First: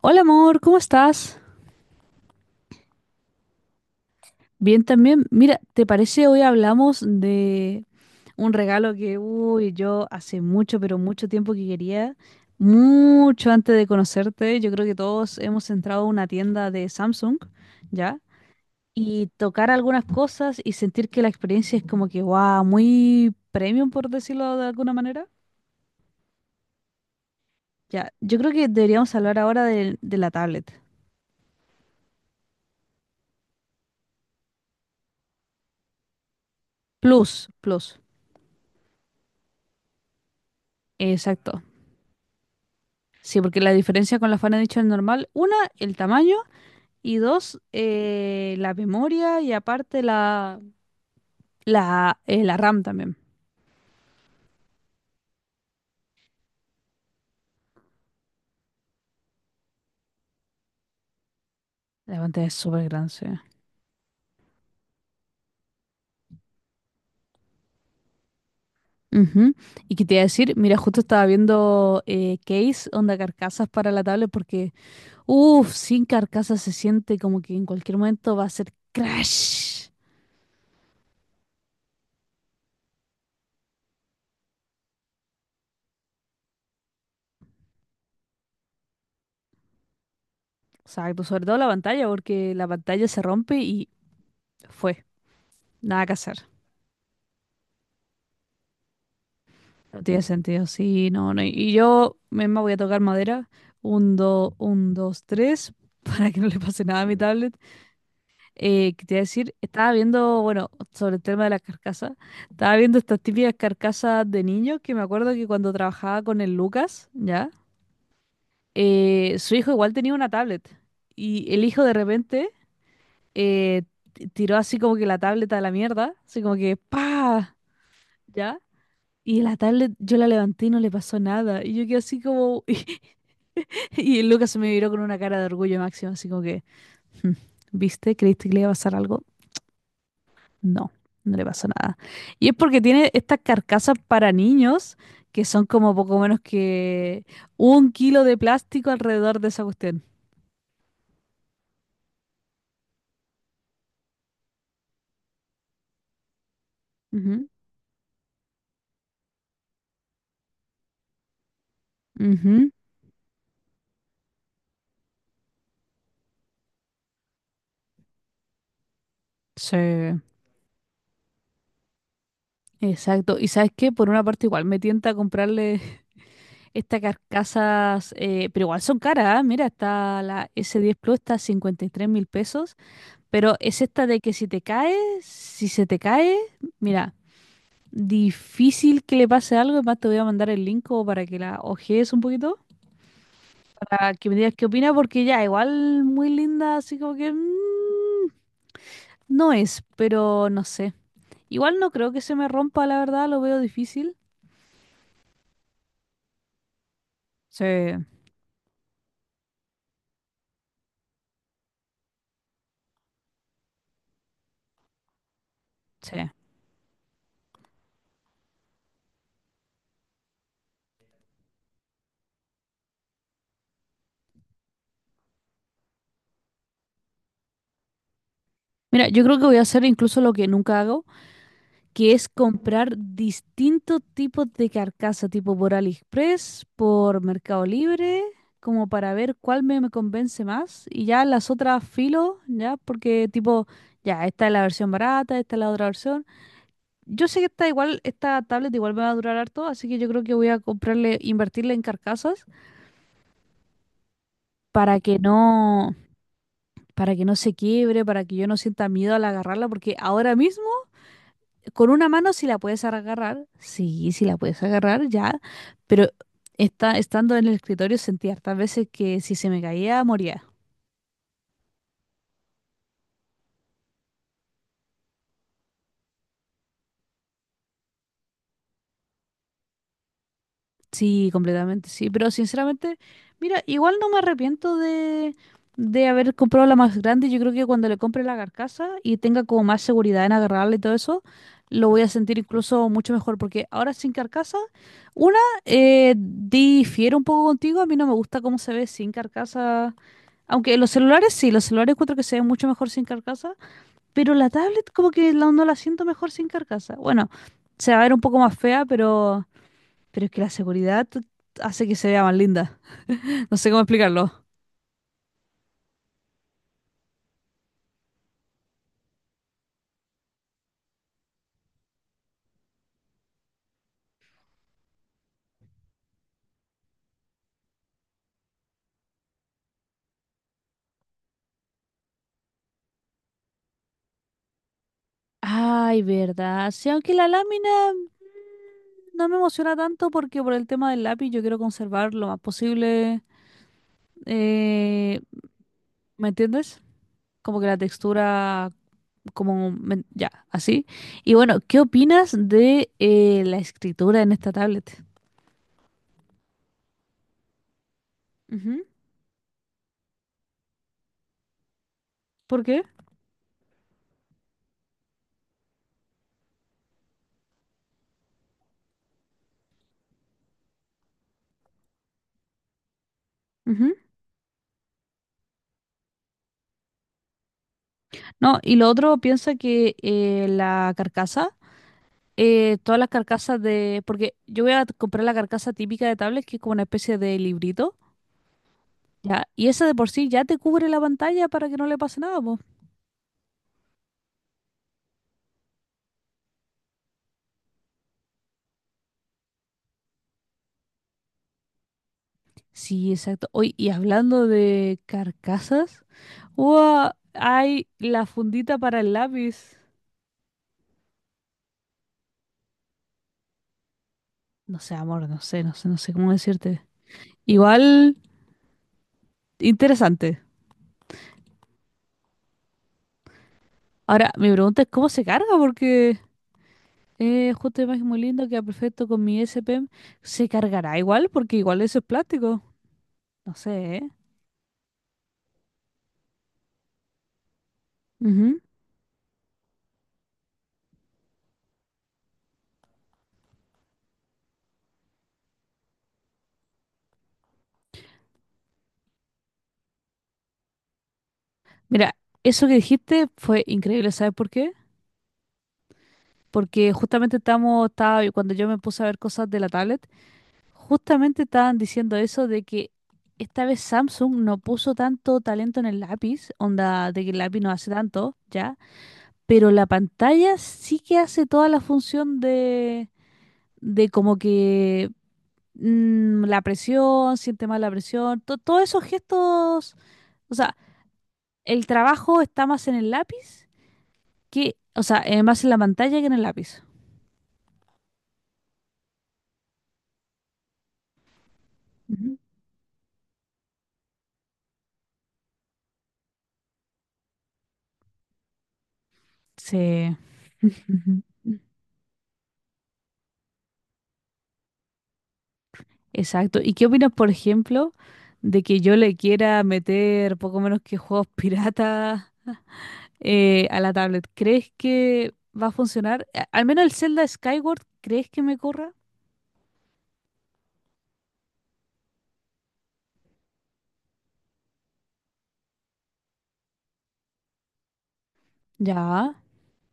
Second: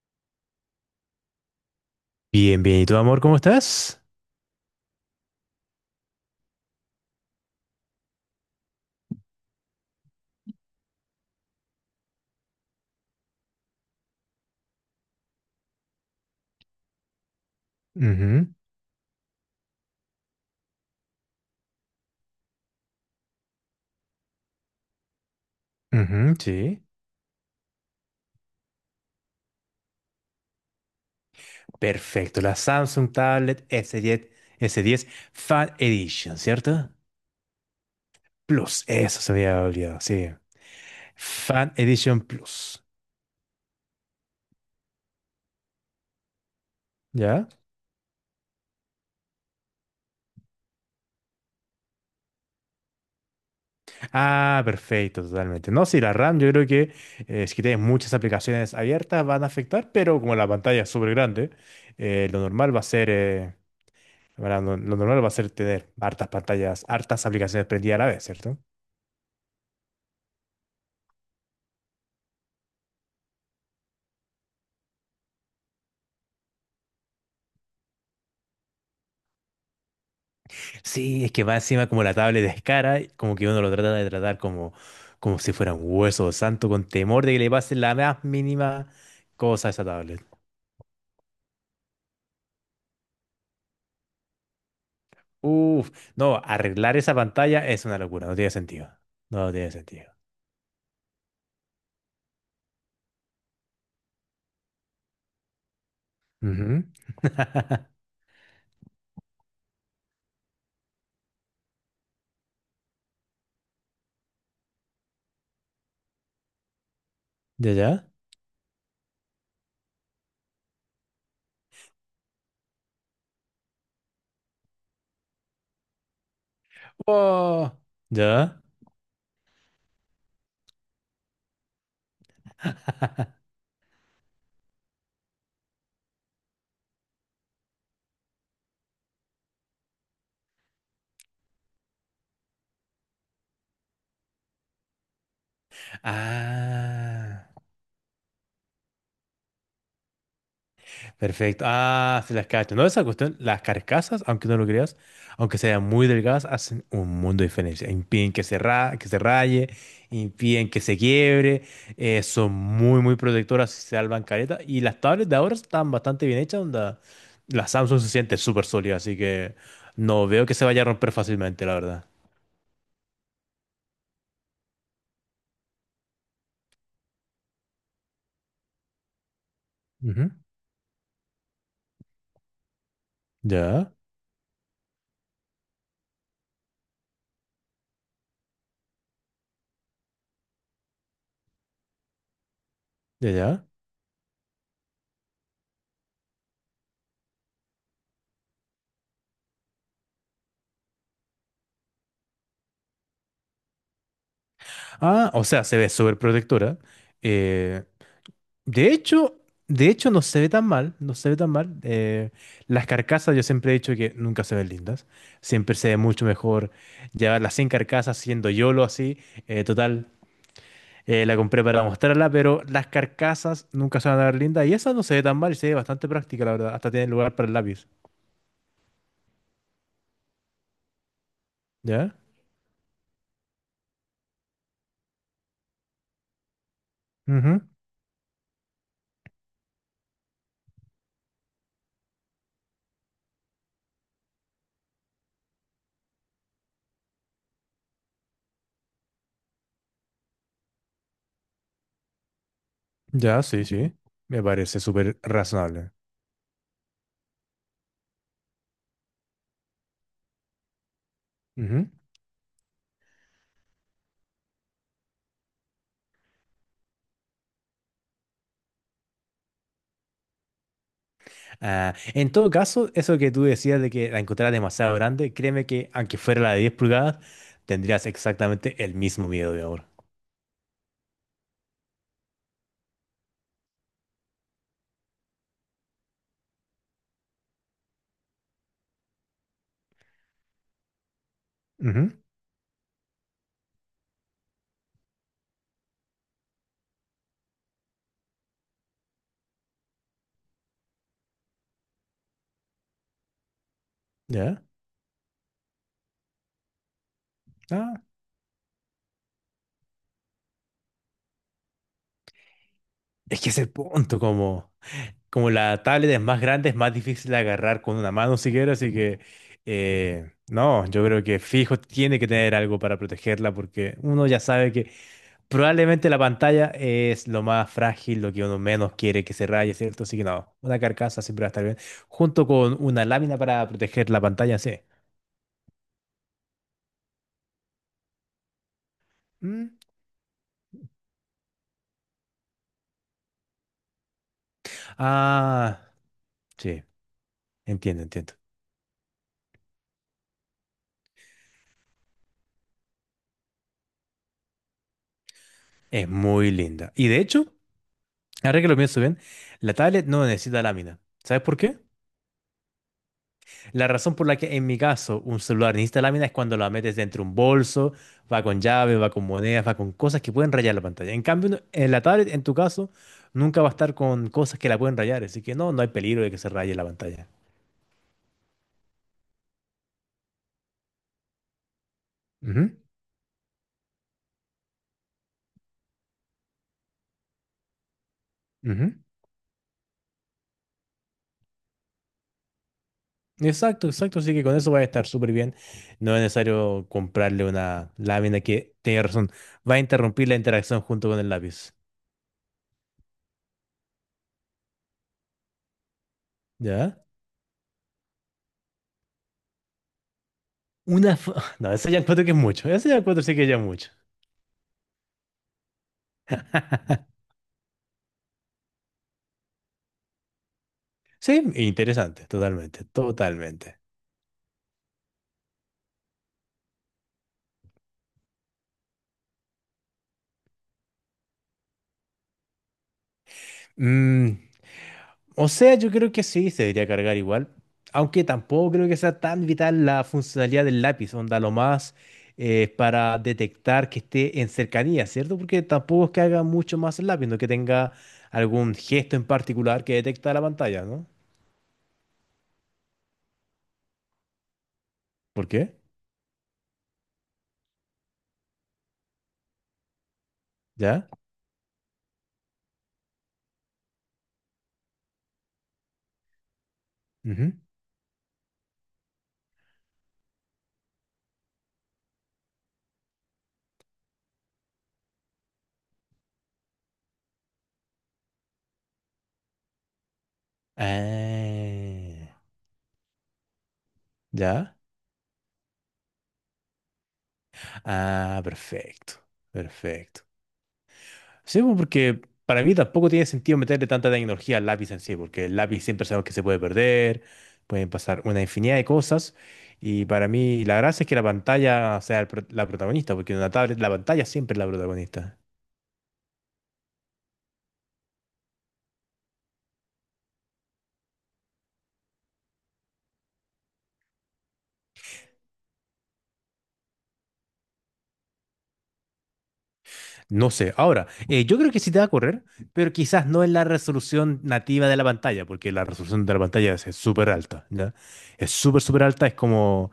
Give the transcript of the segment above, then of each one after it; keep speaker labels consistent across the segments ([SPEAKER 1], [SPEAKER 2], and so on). [SPEAKER 1] Hola amor, ¿cómo estás?
[SPEAKER 2] Bien, bien. ¿Y tú, amor, cómo estás?
[SPEAKER 1] Bien también. Mira, ¿te parece hoy hablamos de un regalo que, uy, yo hace mucho, pero mucho tiempo que quería, mucho antes de conocerte, yo creo que todos hemos entrado a una tienda de Samsung, ¿ya?
[SPEAKER 2] Ujú,
[SPEAKER 1] Y tocar algunas cosas y sentir que la experiencia es como que, wow, muy premium, por decirlo de alguna manera.
[SPEAKER 2] ujú, sí.
[SPEAKER 1] Ya, yo creo que deberíamos hablar ahora de la tablet.
[SPEAKER 2] Perfecto. La Samsung Tablet S10, S10 Fan Edition, ¿cierto?
[SPEAKER 1] Plus, plus.
[SPEAKER 2] Plus. Eso se había olvidado, sí.
[SPEAKER 1] Exacto.
[SPEAKER 2] Fan Edition Plus.
[SPEAKER 1] Sí, porque la diferencia con la Fan Edition normal, una, el tamaño y
[SPEAKER 2] ¿Ya?
[SPEAKER 1] dos, la memoria y aparte la RAM también.
[SPEAKER 2] Ah, perfecto, totalmente. No, sí, la RAM, yo creo que si tienes muchas aplicaciones abiertas van a afectar, pero como la pantalla es súper grande,
[SPEAKER 1] La
[SPEAKER 2] lo
[SPEAKER 1] pantalla es
[SPEAKER 2] normal va
[SPEAKER 1] súper
[SPEAKER 2] a
[SPEAKER 1] grande.
[SPEAKER 2] ser,
[SPEAKER 1] Sí.
[SPEAKER 2] bueno, lo normal va a ser tener hartas pantallas, hartas aplicaciones prendidas a la vez, ¿cierto?
[SPEAKER 1] Ujú. Y que te iba a decir, mira, justo estaba viendo case, onda carcasas para la tablet porque, uff, sin carcasas se siente como que en cualquier momento va a ser crash.
[SPEAKER 2] Sí, es que va encima como la tablet de Escara, como que uno lo trata de tratar como, como si fuera un hueso santo, con temor de que le pase la más mínima cosa a esa tablet.
[SPEAKER 1] Exacto, sobre todo la pantalla porque la pantalla se rompe y fue,
[SPEAKER 2] Uf,
[SPEAKER 1] nada que
[SPEAKER 2] no,
[SPEAKER 1] hacer.
[SPEAKER 2] arreglar esa pantalla es una locura, no tiene sentido. No tiene
[SPEAKER 1] No
[SPEAKER 2] sentido.
[SPEAKER 1] tiene sentido, sí, no, no. Y yo misma voy a tocar madera. Un, dos, tres, para que no le
[SPEAKER 2] Ujú.
[SPEAKER 1] pase nada a mi tablet. Que te iba a decir, estaba viendo, bueno, sobre el tema de las carcasas, estaba viendo estas típicas carcasas de niños que me acuerdo que cuando trabajaba con el Lucas, ¿ya?
[SPEAKER 2] ¿Ya, ya?
[SPEAKER 1] Su hijo igual tenía una tablet. Y el hijo de repente eh, tiró así como que la tablet a la mierda, así como que ¡pa!
[SPEAKER 2] Oh,
[SPEAKER 1] ¿Ya?
[SPEAKER 2] ¿ya?
[SPEAKER 1] Y en la tablet yo la levanté y no le pasó nada. Y yo quedé así como... Y el Lucas se me miró con una cara de orgullo máximo, así como que... "Hmm, ¿viste? ¿Creíste que le iba a pasar algo? No, no le pasó nada. Y es porque tiene estas carcasas para niños que son como poco menos que
[SPEAKER 2] Ah.
[SPEAKER 1] un kilo de plástico alrededor de esa cuestión.
[SPEAKER 2] Perfecto. Ah, sí las cacho. No, esa cuestión, las carcasas, aunque no lo creas, aunque sean muy delgadas, hacen un mundo
[SPEAKER 1] Ujú,
[SPEAKER 2] de diferencia. Impiden que que se raye, impiden que se quiebre, son
[SPEAKER 1] ujú,
[SPEAKER 2] muy, muy protectoras, se salvan careta. Y las tablets de ahora están bastante bien hechas, onda. La Samsung se siente súper sólida, así que
[SPEAKER 1] sí,
[SPEAKER 2] no veo que se vaya a romper fácilmente, la verdad.
[SPEAKER 1] exacto. ¿Y sabes qué? Por una parte igual me tienta a comprarle estas carcasas, pero igual son caras, ¿ah? Mira, está
[SPEAKER 2] Ujú.
[SPEAKER 1] la S10 Plus, está a 53.000 pesos, pero es
[SPEAKER 2] Ya,
[SPEAKER 1] esta de que si te caes, si se te cae, mira, difícil que le pase algo, además te voy a mandar el link como para que la ojees un poquito,
[SPEAKER 2] ya, ya.
[SPEAKER 1] para que me digas qué opinas, porque ya, igual muy linda, así como que no es, pero no sé. Igual no creo que se me rompa, la verdad, lo veo difícil.
[SPEAKER 2] Ah, o sea, se ve súper protectora.
[SPEAKER 1] Sí,
[SPEAKER 2] eh, De hecho, de hecho no se ve tan mal, no se ve tan mal. Las carcasas yo siempre he dicho que nunca se ven lindas. Siempre se ve mucho
[SPEAKER 1] sí.
[SPEAKER 2] mejor llevarlas sin carcasas, siendo YOLO así. Total, la compré para mostrarla, pero las carcasas nunca se van a ver lindas. Y esa no se ve tan mal y se ve bastante práctica, la verdad. Hasta tiene lugar para el lápiz.
[SPEAKER 1] Mira, yo creo que voy a hacer incluso lo que nunca hago, que
[SPEAKER 2] ¿Ya?
[SPEAKER 1] es comprar distintos tipos de carcasa, tipo por AliExpress, por
[SPEAKER 2] Ujú.
[SPEAKER 1] Mercado Libre, como para ver cuál me convence más. Y ya las otras filo, ya, porque tipo, ya, esta es la versión barata, esta es la otra versión. Yo sé que esta igual, esta tablet igual me va a durar harto, así que yo creo que voy a comprarle, invertirle en carcasas
[SPEAKER 2] Ya, sí, sí. Me parece
[SPEAKER 1] para que
[SPEAKER 2] súper razonable.
[SPEAKER 1] no, para que no se quiebre, para que yo no sienta miedo al agarrarla, porque ahora mismo
[SPEAKER 2] Ujú.
[SPEAKER 1] con una mano sí la puedes agarrar, sí, sí la puedes agarrar, ya, pero estando en el escritorio sentí hartas veces que si se me caía, moría.
[SPEAKER 2] Ah, en todo caso, eso que tú decías de que la encontrabas demasiado grande, créeme que aunque fuera la de 10 pulgadas, tendrías exactamente el mismo miedo de ahora.
[SPEAKER 1] Sí, completamente, sí, pero sinceramente, mira, igual no me arrepiento de haber comprado la más grande. Yo creo que cuando le compre la carcasa y tenga como más seguridad en agarrarla y todo eso, lo voy a
[SPEAKER 2] Ujú,
[SPEAKER 1] sentir incluso mucho mejor, porque ahora sin carcasa, una, difiero un poco contigo, a mí no me gusta cómo se ve sin carcasa. Aunque los celulares sí, los celulares encuentro que se ven mucho mejor sin carcasa, pero la
[SPEAKER 2] ¿ya?
[SPEAKER 1] tablet como que no la siento mejor sin carcasa. Bueno, se va
[SPEAKER 2] Ah,
[SPEAKER 1] a ver un poco más fea, pero es que la seguridad hace que se vea más linda.
[SPEAKER 2] es que
[SPEAKER 1] No
[SPEAKER 2] es el
[SPEAKER 1] sé cómo
[SPEAKER 2] punto,
[SPEAKER 1] explicarlo.
[SPEAKER 2] como la tablet es más grande, es más difícil de agarrar con una mano siquiera, así que no, yo creo que fijo tiene que tener algo para protegerla porque uno ya sabe que probablemente la pantalla es lo más frágil, lo que uno menos quiere que se raye, ¿cierto? Así que no, una carcasa siempre va a estar bien. Junto con una lámina para proteger la pantalla, sí.
[SPEAKER 1] Ay, verdad. Sí, aunque la lámina no me emociona
[SPEAKER 2] Mm.
[SPEAKER 1] tanto porque por el tema del lápiz yo quiero conservar lo más posible. eh,
[SPEAKER 2] Ah,
[SPEAKER 1] ¿me entiendes?
[SPEAKER 2] sí,
[SPEAKER 1] Como que la
[SPEAKER 2] entiendo, entiendo.
[SPEAKER 1] textura, como ya, así. Y bueno, ¿qué opinas de la escritura en esta tablet?
[SPEAKER 2] Es muy linda. Y de hecho, ahora que lo
[SPEAKER 1] Ujú.
[SPEAKER 2] pienso bien, la tablet no necesita lámina. ¿Sabes por qué?
[SPEAKER 1] ¿Por qué?
[SPEAKER 2] La razón por la que en mi caso un celular necesita lámina es cuando la metes dentro de un bolso, va con llave, va con monedas, va con cosas que pueden rayar la pantalla. En cambio, en la tablet, en tu caso, nunca va a
[SPEAKER 1] Ujú.
[SPEAKER 2] estar con cosas que la pueden rayar, así que no, no hay peligro de que se raye la pantalla.
[SPEAKER 1] No, y lo otro piensa que la carcasa,
[SPEAKER 2] Ujú,
[SPEAKER 1] todas las carcasas de... Porque yo voy a comprar la carcasa típica de tablet, que es como una especie de librito,
[SPEAKER 2] ujú.
[SPEAKER 1] ¿ya? Y esa de por sí ya te cubre la pantalla para que no le pase nada, po.
[SPEAKER 2] Exacto, exacto, así que con eso va a estar súper bien. No es necesario comprarle una lámina que, tiene razón, va a interrumpir la interacción junto con el lápiz.
[SPEAKER 1] Sí, exacto. Hoy, y hablando de carcasas,
[SPEAKER 2] ¿Ya?
[SPEAKER 1] ¡Guau! Hay la fundita para el lápiz.
[SPEAKER 2] Una... fo- No, eso ya encuentro que es mucho, eso ya encuentro sí que ya es mucho.
[SPEAKER 1] No sé, amor, no sé, no sé, no sé cómo decirte. Igual, interesante.
[SPEAKER 2] Sí, interesante, totalmente, totalmente.
[SPEAKER 1] Ahora, mi pregunta es cómo se carga, porque... Justo imagen muy lindo, queda perfecto con mi SPM. Se cargará igual, porque igual eso es plástico. No sé, ¿eh?
[SPEAKER 2] Mm, o sea, yo creo que sí, se debería cargar igual, aunque
[SPEAKER 1] Ujú.
[SPEAKER 2] tampoco creo que sea tan vital la funcionalidad del lápiz, onda lo más para detectar que esté en cercanía, ¿cierto? Porque tampoco es que haga mucho más el lápiz, no que tenga algún gesto en particular que detecta la pantalla, ¿no?
[SPEAKER 1] Mira, eso que dijiste fue increíble, ¿sabes por qué?
[SPEAKER 2] ¿Por qué?
[SPEAKER 1] Porque justamente estaba, cuando yo me puse a ver cosas de la tablet,
[SPEAKER 2] ¿Ya?
[SPEAKER 1] justamente estaban diciendo eso de que esta vez Samsung no puso tanto talento en el lápiz, onda de que el
[SPEAKER 2] Ujú.
[SPEAKER 1] lápiz no hace tanto, ¿ya? Pero la pantalla sí que hace toda la función de como que la presión, siente más la presión, todos esos gestos, o sea, el
[SPEAKER 2] Ah,
[SPEAKER 1] trabajo está más en el lápiz que,
[SPEAKER 2] ¿ya?
[SPEAKER 1] o sea, más en la pantalla que en el lápiz.
[SPEAKER 2] Ah, perfecto, perfecto. Sí, pues, porque
[SPEAKER 1] Ujú.
[SPEAKER 2] para mí tampoco tiene sentido meterle tanta tecnología al lápiz en sí, porque el lápiz siempre sabemos que se puede perder, pueden pasar una infinidad de cosas, y
[SPEAKER 1] Sí.
[SPEAKER 2] para mí la gracia es que
[SPEAKER 1] Ujú.
[SPEAKER 2] la pantalla sea la protagonista, porque en una tablet la pantalla siempre es la protagonista.
[SPEAKER 1] Exacto. ¿Y qué opinas, por ejemplo, de que yo le quiera meter poco menos que juegos piratas a la tablet? ¿Crees que va a funcionar? Al menos el Zelda Skyward, ¿crees que me corra?
[SPEAKER 2] No sé, ahora, yo creo que sí te va a correr, pero quizás no en la resolución nativa de la pantalla, porque la resolución de la pantalla es súper alta, ¿ya? Es súper, súper alta,
[SPEAKER 1] Ya.
[SPEAKER 2] es como...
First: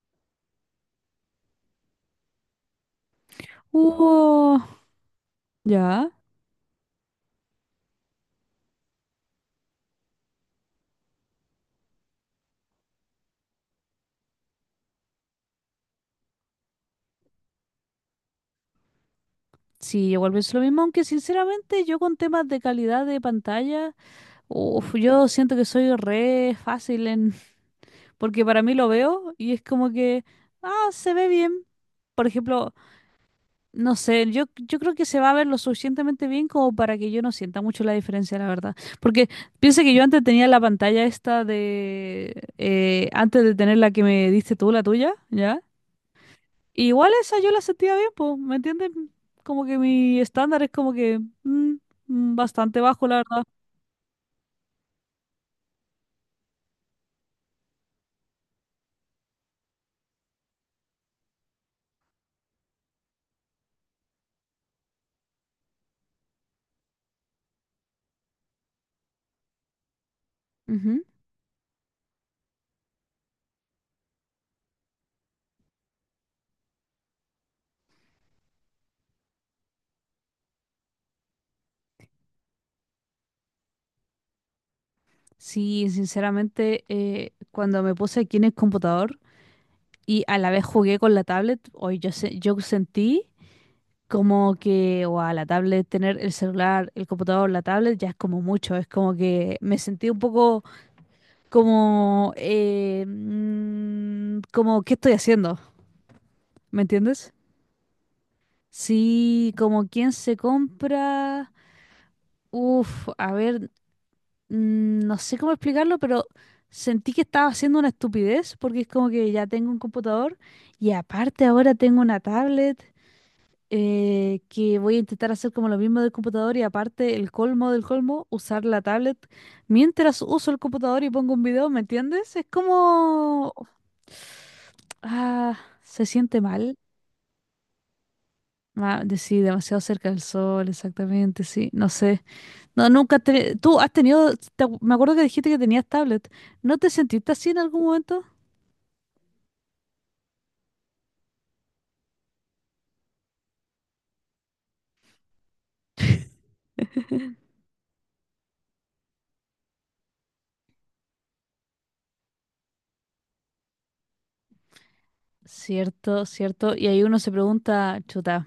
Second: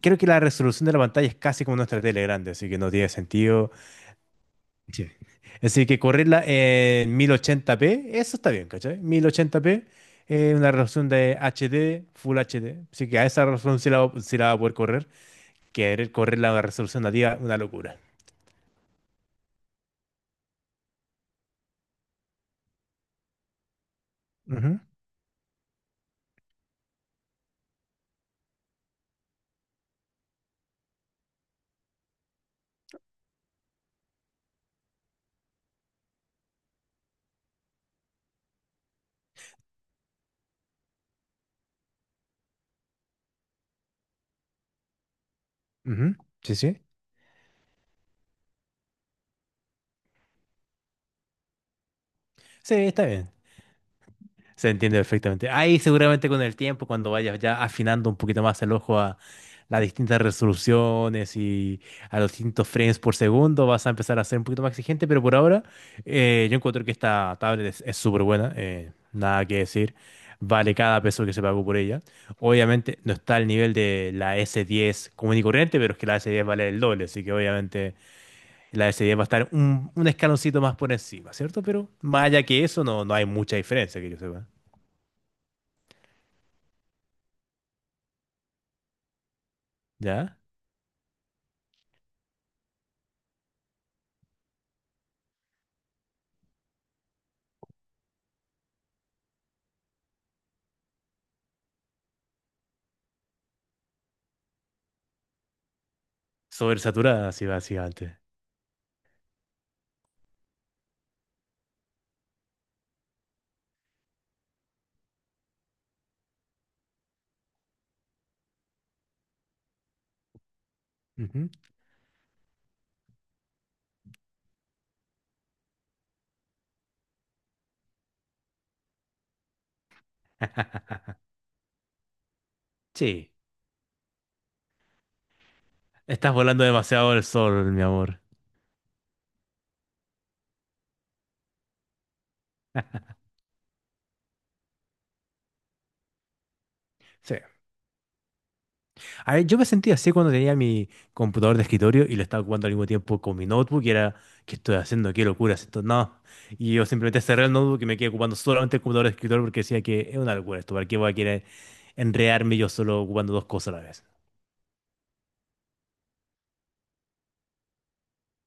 [SPEAKER 2] Creo que la resolución de la pantalla es casi como nuestra tele grande, así que no tiene sentido.
[SPEAKER 1] Uh,
[SPEAKER 2] Sí. Así que
[SPEAKER 1] ya.
[SPEAKER 2] correrla en 1080p, eso está bien, ¿cachai? 1080p, una resolución de HD, Full HD. Así que a esa resolución sí la va a poder correr. Querer correrla a una resolución nativa, una locura.
[SPEAKER 1] Sí, igual pienso lo mismo, aunque sinceramente yo con temas de calidad de pantalla,
[SPEAKER 2] Ujú,
[SPEAKER 1] uf, yo siento que soy re fácil en, porque para mí lo veo y es como que, ah, se ve bien. Por ejemplo, no sé, yo creo que se va a ver lo suficientemente bien como para que yo no sienta mucho la diferencia, la verdad. Porque piensa que yo antes tenía la pantalla esta antes de tener la que me diste tú, la tuya, ¿ya?
[SPEAKER 2] ujú. Sí, sí.
[SPEAKER 1] Igual esa yo la sentía bien, pues, ¿me entiendes? Como que mi estándar es como que
[SPEAKER 2] Sí,
[SPEAKER 1] bastante bajo,
[SPEAKER 2] está
[SPEAKER 1] la
[SPEAKER 2] bien.
[SPEAKER 1] verdad.
[SPEAKER 2] Se entiende perfectamente. Ahí seguramente con el tiempo, cuando vayas ya afinando un poquito más el ojo a las distintas resoluciones y a los distintos frames por segundo, vas a empezar a ser un poquito más exigente, pero por ahora yo encuentro que esta tablet es súper buena, nada que decir, vale cada
[SPEAKER 1] Ujú.
[SPEAKER 2] peso que se pagó por ella. Obviamente no está al nivel de la S10 común y corriente, pero es que la S10 vale el doble, así que obviamente la S10 va a estar un escaloncito más por encima, ¿cierto? Pero más allá que eso, no, no hay mucha diferencia que yo sepa.
[SPEAKER 1] Sí, sinceramente, cuando me puse aquí en el computador y a
[SPEAKER 2] ¿Ya?
[SPEAKER 1] la vez jugué con la tablet, hoy yo, yo sentí como que, a la tablet, tener el celular, el computador, la tablet, ya es como mucho, es como que me sentí un poco como, como, ¿qué estoy haciendo? ¿Me
[SPEAKER 2] Sobresaturada,
[SPEAKER 1] entiendes?
[SPEAKER 2] así básicamente.
[SPEAKER 1] Sí, como quien se compra. Uf, a ver, no sé cómo explicarlo, pero sentí que estaba haciendo una estupidez porque es como que ya tengo un computador y aparte
[SPEAKER 2] Ujú.
[SPEAKER 1] ahora tengo una tablet que voy a intentar hacer como lo mismo del computador y aparte el colmo del colmo, usar la tablet mientras uso el computador y pongo un video, ¿me entiendes? Es
[SPEAKER 2] Sí,
[SPEAKER 1] como... Ah, se
[SPEAKER 2] estás
[SPEAKER 1] siente
[SPEAKER 2] volando
[SPEAKER 1] mal.
[SPEAKER 2] demasiado el sol, mi amor.
[SPEAKER 1] Ah, sí, demasiado cerca del sol, exactamente, sí, no sé. No, nunca te... Tú has tenido... me acuerdo que dijiste que tenías tablet. ¿No te sentiste
[SPEAKER 2] Sí.
[SPEAKER 1] así en algún momento?
[SPEAKER 2] A ver, yo me sentía así cuando tenía mi computador de escritorio y lo estaba ocupando al mismo tiempo con mi notebook y era, ¿qué estoy haciendo? ¿Qué locura es esto? No. Y yo simplemente cerré el notebook y me quedé ocupando solamente el computador de escritorio porque decía que es una locura esto, ¿para qué voy a querer enredarme yo solo ocupando dos cosas a la vez?
[SPEAKER 1] Cierto, cierto. Y ahí uno se pregunta, chuta.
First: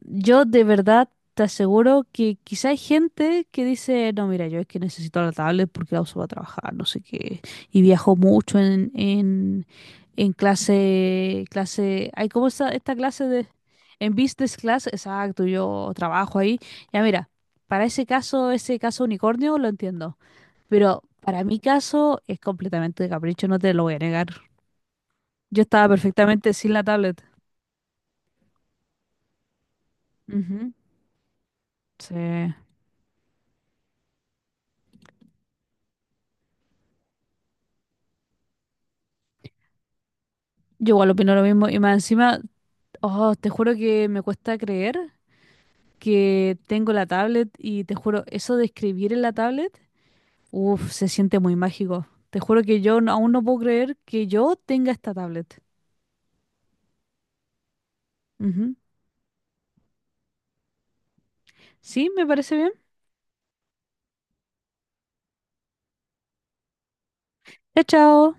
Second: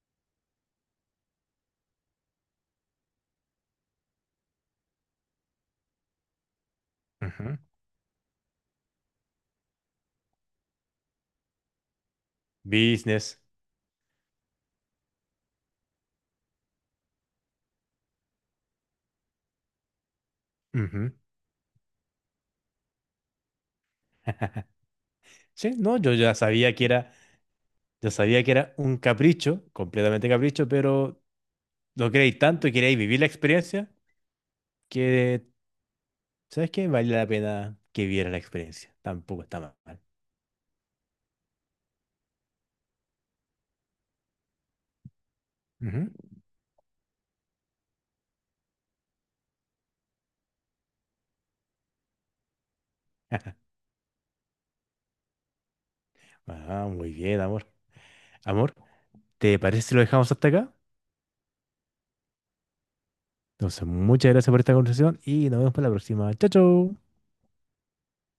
[SPEAKER 1] Yo de verdad te aseguro que quizá hay gente que dice, no, mira, yo es que necesito la tablet porque la uso para trabajar, no sé qué,
[SPEAKER 2] Ujú.
[SPEAKER 1] y viajo mucho en clase, clase, hay como esta clase
[SPEAKER 2] Business.
[SPEAKER 1] de, en business class, exacto, yo trabajo ahí, ya mira, para ese caso unicornio lo entiendo, pero
[SPEAKER 2] Ujú.
[SPEAKER 1] para mi caso es completamente de capricho, no te lo voy a negar. Yo
[SPEAKER 2] Sí,
[SPEAKER 1] estaba
[SPEAKER 2] no,
[SPEAKER 1] perfectamente sin la tablet.
[SPEAKER 2] Yo sabía que era un capricho, completamente capricho,
[SPEAKER 1] Ujú.
[SPEAKER 2] pero lo
[SPEAKER 1] Sí.
[SPEAKER 2] queréis tanto y queréis vivir la experiencia que, ¿sabes qué? Vale la pena que viera la experiencia. Tampoco está mal.
[SPEAKER 1] Yo igual opino lo mismo. Y más encima, oh, te juro que me cuesta creer
[SPEAKER 2] Ujú.
[SPEAKER 1] que tengo la tablet y te juro, eso de escribir en la tablet, uff, se siente muy mágico. Te juro que yo no- aún no puedo creer que yo tenga esta tablet.
[SPEAKER 2] Ah, muy bien, amor. Amor,
[SPEAKER 1] Ujú.
[SPEAKER 2] ¿te parece si lo dejamos hasta acá?
[SPEAKER 1] Sí, me parece bien.
[SPEAKER 2] Entonces, muchas gracias por esta conversación y nos vemos para la próxima. Chao, chao.
[SPEAKER 1] Chao, chao.